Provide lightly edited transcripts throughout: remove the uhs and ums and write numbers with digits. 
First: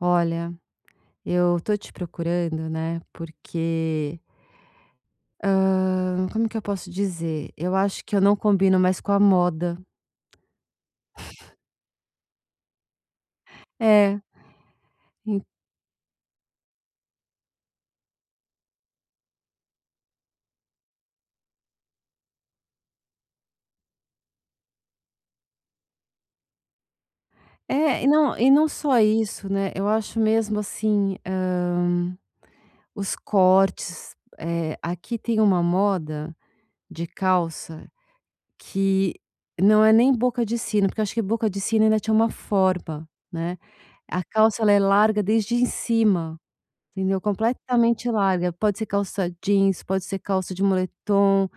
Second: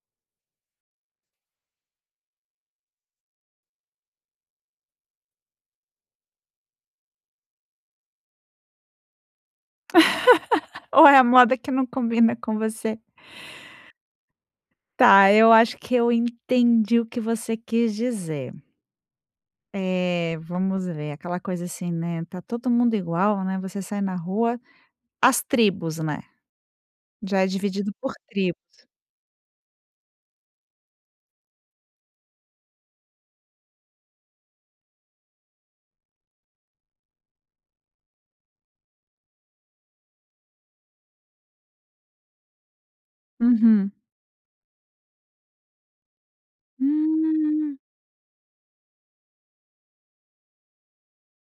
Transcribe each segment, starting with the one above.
Olha, eu tô te procurando, né, porque, como que eu posso dizer? Eu acho que eu não combino mais com a moda. Ou é a moda que não combina com você? É, Tá, en eu acho que eu entendi o que você quis dizer. É, vamos ver, aquela coisa assim, né, tá todo mundo igual, né, você sai na rua, as tribos, né, já é dividido e por não e tribo. não só isso, né, eu acho mesmo assim, os cortes, aqui tem uma moda de calça que não é nem boca de sino, porque eu acho que boca de sino ainda tinha uma forma, né. Uhum. A calça ela é larga desde em cima. Entendeu? Hum, Completamente larga. Pode ser calça jeans, pode ser calça de moletom,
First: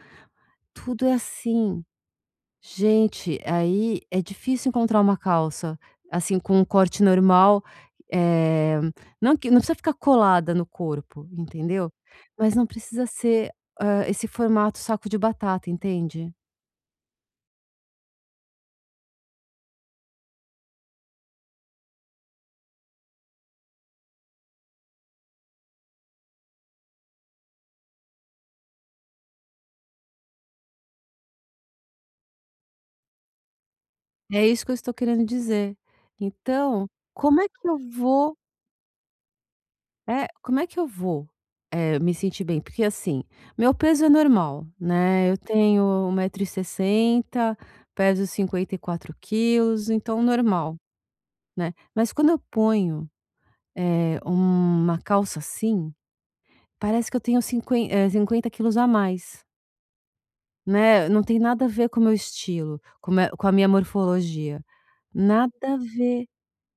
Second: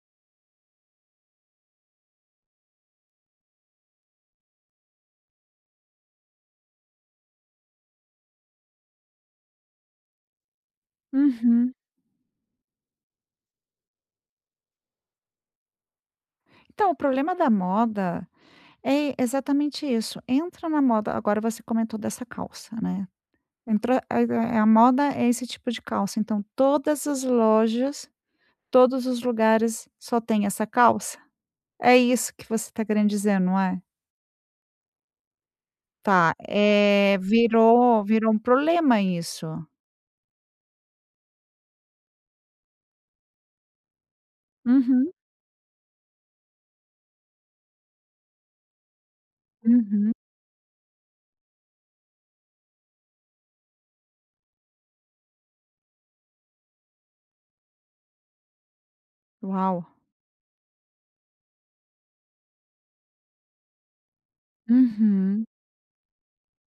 tudo é assim. Gente, aí é difícil encontrar uma calça, assim, com um corte normal, eh, não que não precisa ficar colada no corpo, uhum. entendeu? Mas não precisa ser, esse formato saco de batata, entende? Então, o problema da moda é exatamente isso, entra na moda, agora você comentou dessa calça, né, entrou a, a moda é esse tipo de calça, então todas as lojas, todos os lugares só tem essa calça? É isso que você está querendo dizer, não é? É isso que eu estou querendo dizer. Tá, Então, como é que eu virou vou um problema isso. Como é que eu vou, me sentir bem? Porque assim, meu peso é normal, Uhum, né, eu tenho 1,60 m, peso 54 kg, uhum. então normal, né. Mas quando eu ponho, uma calça assim, parece que eu tenho 50 kg a mais, Uau! né, não tem nada a ver com o meu estilo, com a minha morfologia, Uhum. nada a ver.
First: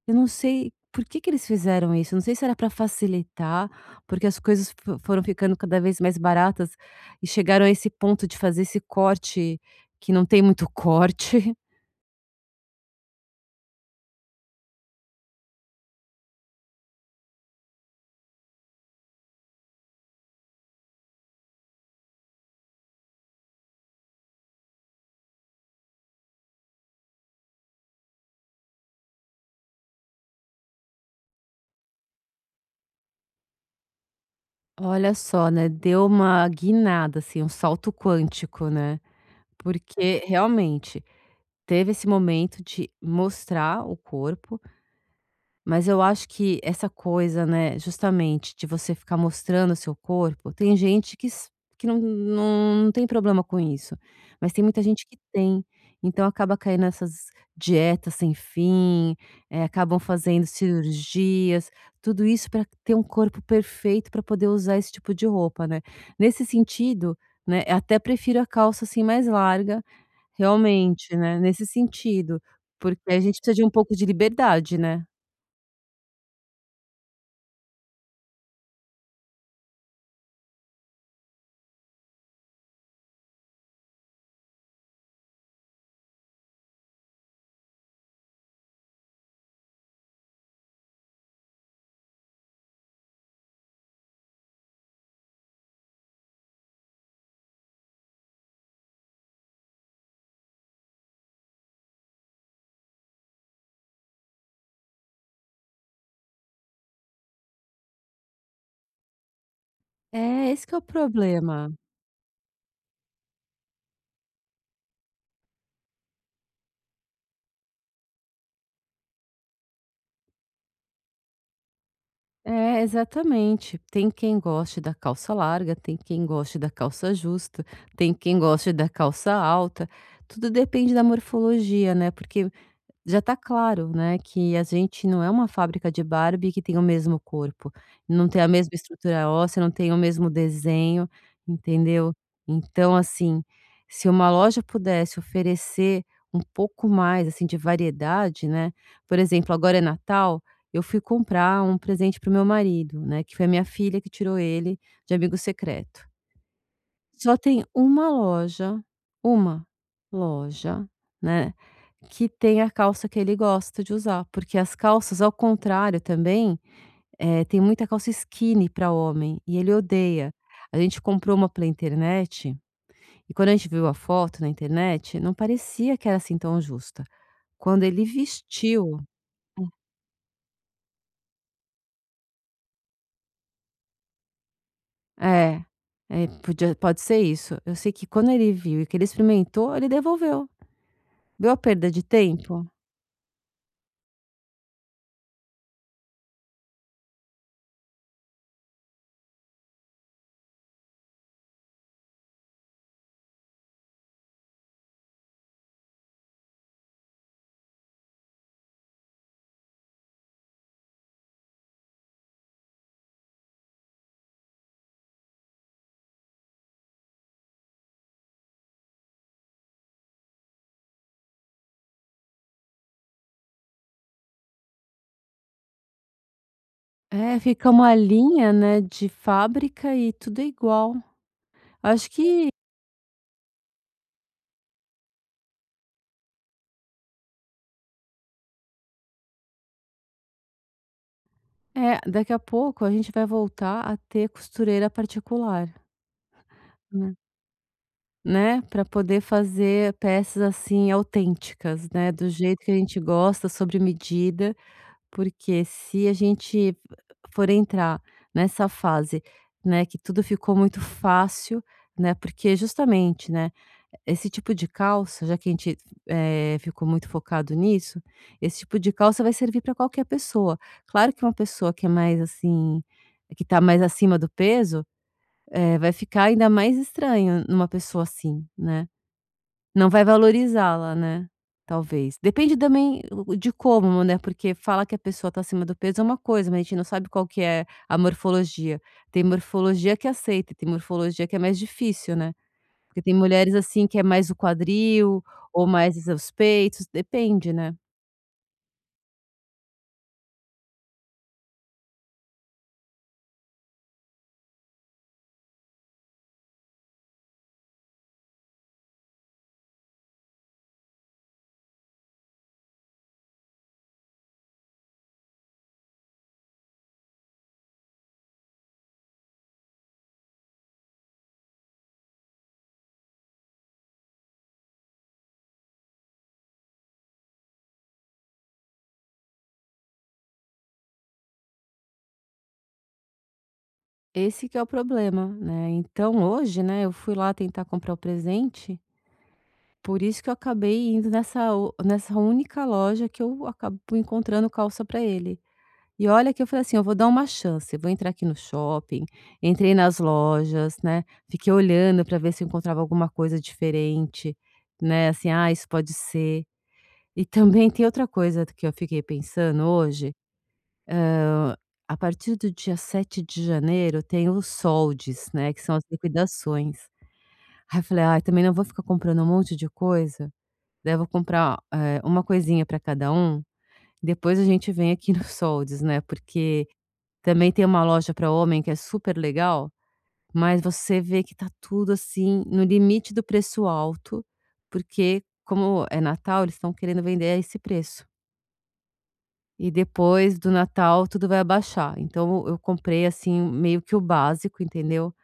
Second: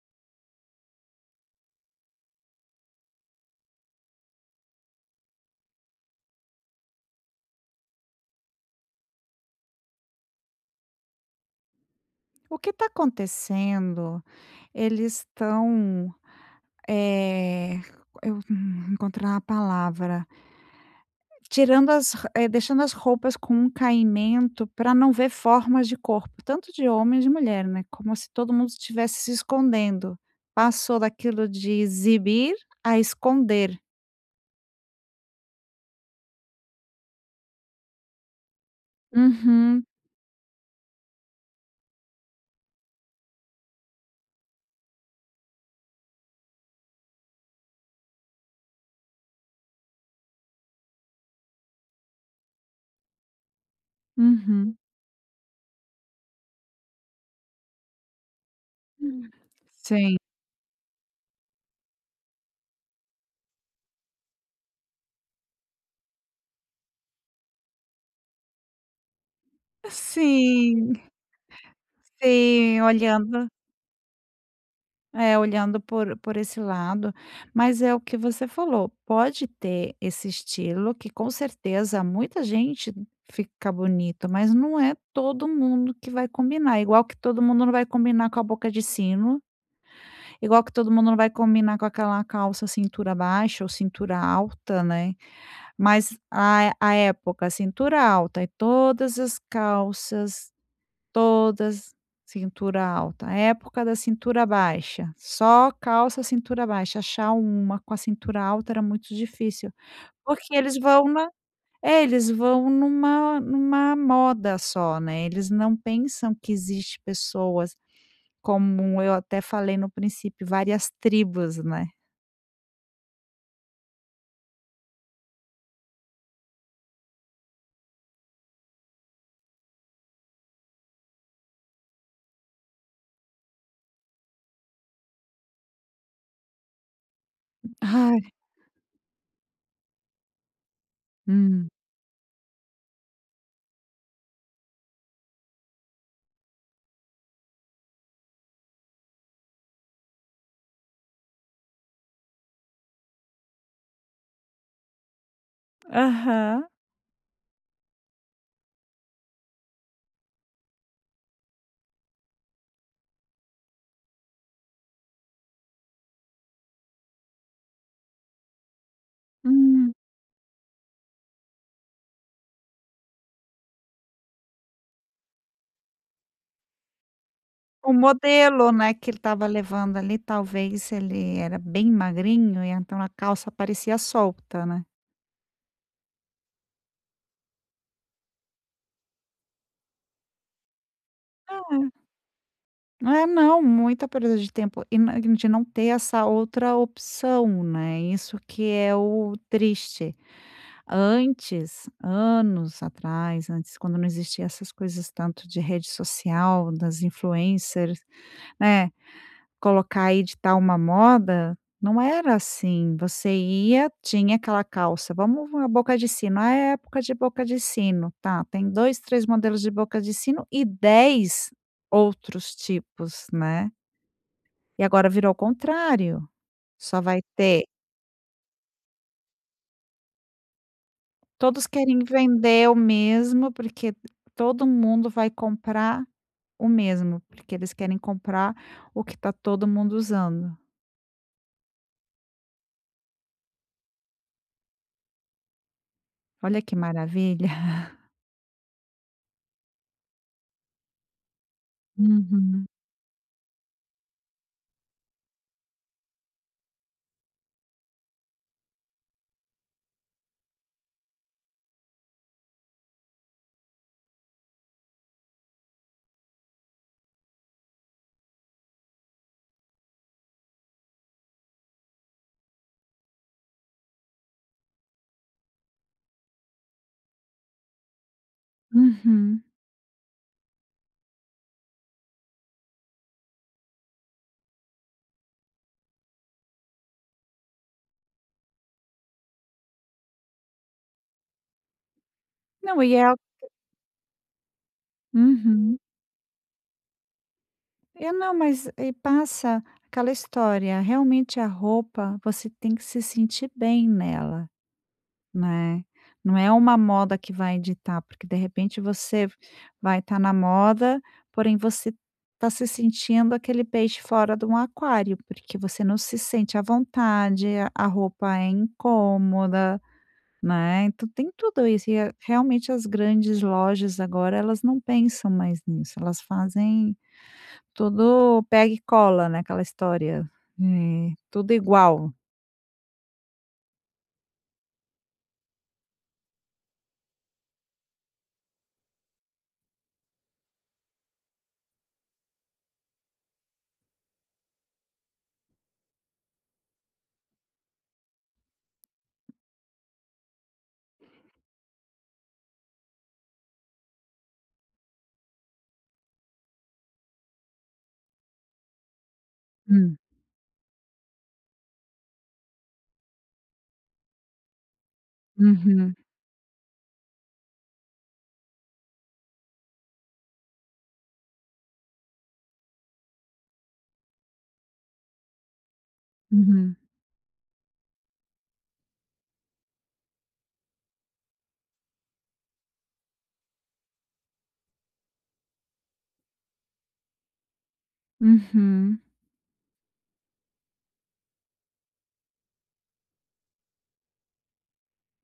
Eu não sei por que que eles fizeram isso. Eu não sei se era para facilitar, porque as coisas fo foram ficando cada vez mais baratas e chegaram a esse ponto de fazer esse corte, que não tem muito corte. O que está acontecendo, eles estão, eh, eu, encontrar a palavra. Tirando deixando as roupas com um caimento para não ver formas de corpo, tanto de homem e de mulher, né, como se todo mundo estivesse se escondendo. Passou daquilo de exibir a esconder. Olha só, né, deu uma guinada, assim, um salto quântico, né, Uhum, porque realmente teve esse momento de mostrar o corpo. Mas eu acho que essa coisa, né, justamente de você ficar mostrando o seu corpo, tem gente que não tem problema com isso, mas tem uhum. muita gente que tem. Então acaba caindo nessas dietas sem fim, acabam Sim. fazendo cirurgias, tudo isso para ter um corpo perfeito para poder usar esse tipo de roupa, né. Nesse sentido, né, eu até prefiro a calça, assim, mais larga, Sim, realmente, né, nesse sentido, sim, porque a gente precisa de um pouco de liberdade, né. Olhando por esse lado, mas é o que você falou, pode ter esse estilo que com certeza muita gente fica bonito, mas não é todo mundo que vai combinar, igual que todo mundo não vai combinar com a boca de sino, igual que todo mundo não vai combinar com aquela calça cintura baixa ou cintura alta, né. Mas a época cintura alta e todas as calças todas cintura alta, época da cintura baixa, só calça cintura baixa, achar uma com a cintura alta era muito difícil, É, porque esse que eles é o vão problema. Numa moda só, né, eles não pensam que existe pessoas, como eu até falei no princípio, várias tribos, né. É, exatamente. Tem quem goste da calça larga, tem quem goste da calça justa, tem quem goste da calça alta. Tudo depende da morfologia, né, porque já tá claro, né, que a gente não é uma fábrica de Barbie que tem o mesmo corpo, Ai. não tem a mesma estrutura óssea, não tem o mesmo desenho, Hum. entendeu. Então, assim, se uma loja pudesse oferecer um pouco mais, assim, de variedade, né, por exemplo, agora é Natal, eu fui comprar um presente para o meu marido, né, que foi a minha filha que tirou ele de amigo secreto. Aham. Só tem uma loja, né, que tem a calça que ele gosta de usar, porque as calças, ao contrário também, tem muita calça skinny para homem e ele Hum. odeia. A gente comprou uma pela internet e quando a gente viu a foto na internet, não parecia que era assim tão justa. Quando O ele modelo, né, vestiu que ele estava levando ali, talvez ele era bem magrinho e então a calça parecia solta, né. é, é, podia pode ser isso. Eu sei que quando ele viu e que ele experimentou, ele devolveu. Viu a perda de tempo? Não, é, não, muita perda de tempo e na de não ter essa outra opção, né, isso que é o triste. Antes, anos atrás, antes quando não existia essas coisas tanto de rede social, das influencers, né, colocar e editar uma moda, não era assim, você ia, tinha aquela calça, vamos, uma boca de sino, ah, é época de boca de sino, tá, tem dois, 3 modelos de boca de sino e 10 outros tipos, né. E agora virou o contrário, só vai É, ter, fica uma linha, né, de fábrica e tudo é igual. todos querem Acho que vender o mesmo, porque todo mundo vai comprar o mesmo, porque eles querem comprar o que está todo mundo usando. é, daqui a pouco a gente vai voltar a ter costureira particular, Olha que né, maravilha. né, pra poder fazer peças, assim, autênticas, né, do jeito Uhum. que a gente gosta, sobre medida. Porque se a gente for entrar nessa fase, né, que tudo ficou muito fácil, né, porque justamente, né, esse tipo de calça, já que a gente, ficou muito focado nisso, esse tipo de calça vai servir para qualquer pessoa. Claro que uma pessoa que é mais assim, que está mais acima do peso, vai ficar ainda mais estranho numa pessoa assim, né. Uhum. Não vai valorizá-la, né, talvez. Depende também o de como, né, porque fala que a pessoa está acima do peso é uma coisa, mas a gente não sabe qual que é a morfologia. Tem morfologia que aceita, tem morfologia que é mais difícil, né. Não, e Porque é tem al mulheres, assim, que é mais o quadril ou Uhum. mais os peitos, depende, né. É, não, mas e passa aquela história, realmente a roupa, você tem que se sentir bem nela, né. Não é uma moda que vai ditar, porque de repente você vai estar na moda, porém você está se sentindo aquele peixe fora de um aquário, porque você não se sente à vontade, a roupa é incômoda, né. Então tem tudo isso e, realmente, as grandes lojas agora, elas não pensam mais nisso, elas fazem tudo pega e cola, né, aquela história, tudo igual. Esse que é o problema, né. Então hoje, né, eu fui lá tentar comprar o presente, por isso que eu acabei indo nessa única loja que eu acabo encontrando calça para ele. E olha que eu falei assim: "Eu vou dar uma chance, eu vou entrar aqui no shopping". Entrei nas lojas, né, fiquei olhando para ver se eu encontrava alguma coisa diferente, né, assim: "Ah, isso pode ser". E também tem outra coisa que eu fiquei pensando Hum. hoje, a partir do dia 7 de janeiro tem os soldes, né, que são as Uhum, liquidações. Aí eu falei: ah, também não vou ficar comprando um monte de coisa, daí eu vou comprar, uma coisinha para cada um, depois a gente vem aqui nos soldes", né, porque uhum, Também tem uma loja para homem que é super legal, mas você vê que tá tudo assim no limite do preço alto, porque como é Natal, eles estão querendo vender a esse preço. uhum. E depois do Natal tudo vai abaixar. Então eu comprei assim meio que o básico, entendeu?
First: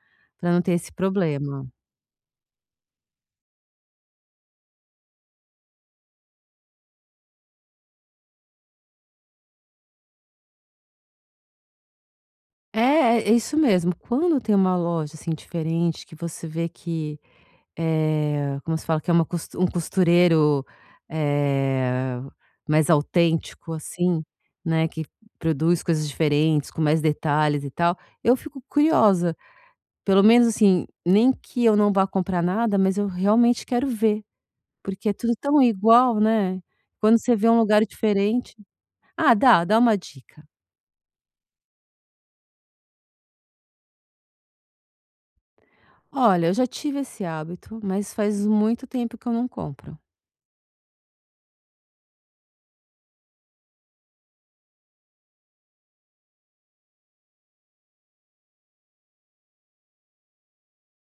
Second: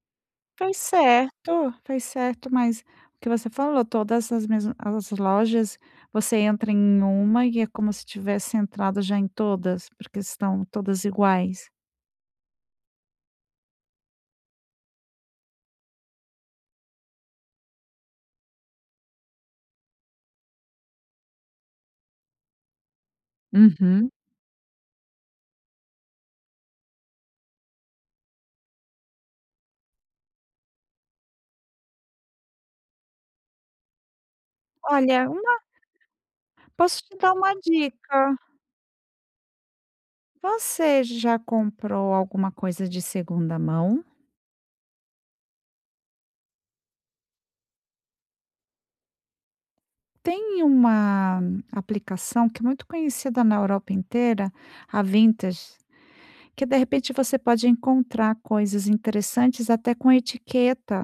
Para não ter esse problema. Fez certo, mas o que você falou, todas as mesmas as lojas, você entra em uma e é como se tivesse entrado já em todas, porque estão todas iguais. É, é isso mesmo. Quando tem uma loja assim diferente que você vê que. Como se fala? Que é uma cos um costureiro, eh, mais autêntico, Uhum. assim, né, que produz coisas diferentes, com mais detalhes e tal, eu fico curiosa. Pelo menos, assim, nem que eu não vá comprar nada, mas eu realmente quero ver, porque é Olha, tudo uma tão igual, né. posso te Quando dar você vê uma um lugar dica. diferente, ah, dá uma dica. Você já comprou alguma coisa de segunda mão? Olha, eu já tive esse hábito, mas faz muito tempo que eu não compro. Tem uma aplicação que é muito conhecida na Europa inteira, a Vintage, que de repente você pode encontrar coisas interessantes até com etiqueta.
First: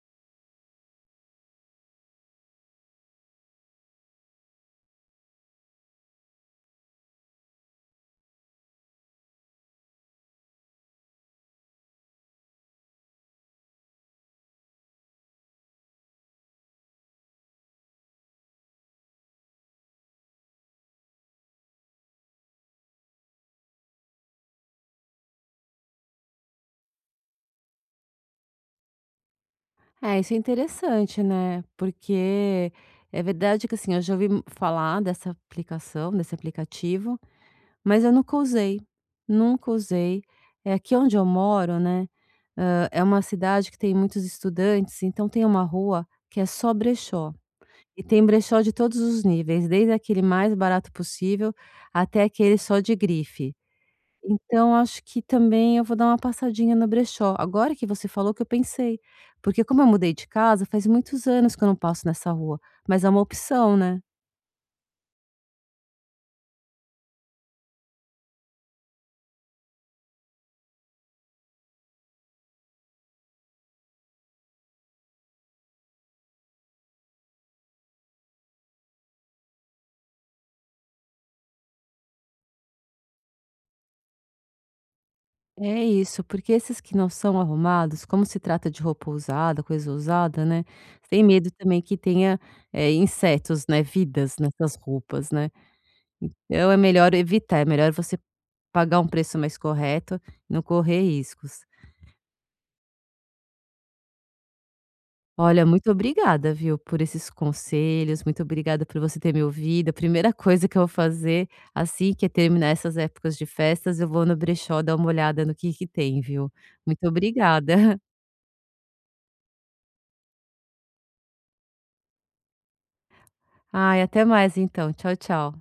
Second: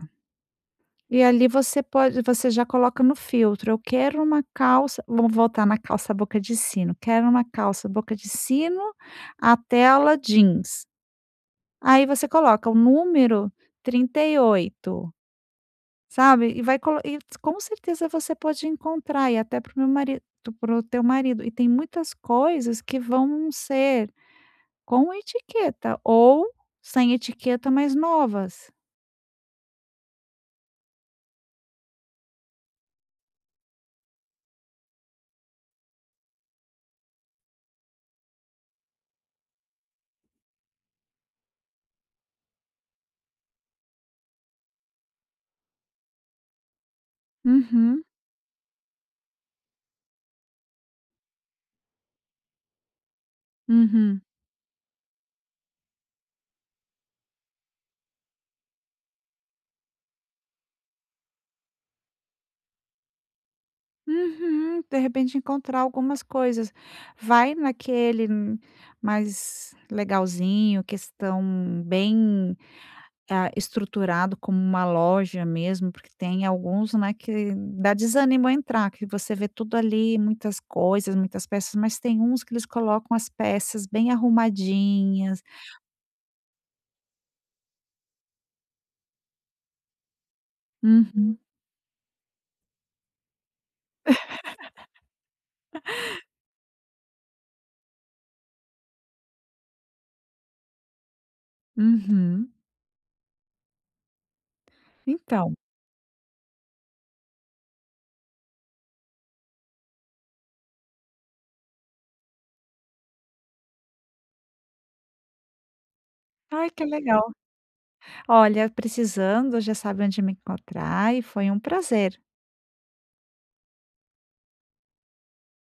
E ali você pode, você já coloca no filtro: "Eu quero uma calça", vamos voltar na calça boca de sino, "Quero uma calça boca de sino, a tela jeans". Aí você coloca o número 38. Sabe, e vai colo e com certeza você pode encontrar e até para o teu marido, e tem muitas coisas que vão ser com etiqueta ou sem etiqueta, mas novas. É, isso é interessante, né, porque é verdade que, assim, eu já ouvi falar dessa aplicação, desse aplicativo, mas eu nunca usei, nunca usei. É aqui onde eu moro, né, é uma cidade que tem muitos estudantes, então tem uma rua que é só brechó. E Uhum, tem brechó de todos os níveis, desde aquele mais barato possível até aquele só de grife. uhum, Então acho que também eu vou dar uma passadinha no brechó. Agora que você falou que eu pensei, porque como eu mudei de casa, faz muitos anos que eu não passo nessa rua, mas é uma opção, né. uhum, de repente encontrar algumas coisas. Vai naquele, mais legalzinho, questão bem, ah, estruturado como uma loja mesmo, porque tem alguns, né, que dá desânimo a entrar, que você vê tudo ali, muitas coisas, muitas peças, mas tem uns que eles colocam as peças bem arrumadinhas. É isso, porque esses que não são arrumados, como se trata de roupa usada, coisa usada, né, tem Uhum, medo também que tenha, insetos, né, vidas nessas roupas, né. Então é melhor evitar, é melhor você pagar um preço mais correto, não correr riscos. uhum. Então, Olha, muito obrigada, viu, por esses conselhos, muito obrigada por você ter me ouvido. A primeira coisa que eu vou fazer, assim que terminar essas épocas de festas, eu vou no brechó dar uma olhada no que tem, viu. ai que Muito legal. obrigada. Olha, precisando, já sabe onde me encontrar e foi um prazer. Ai, até mais então. Tchau, tchau.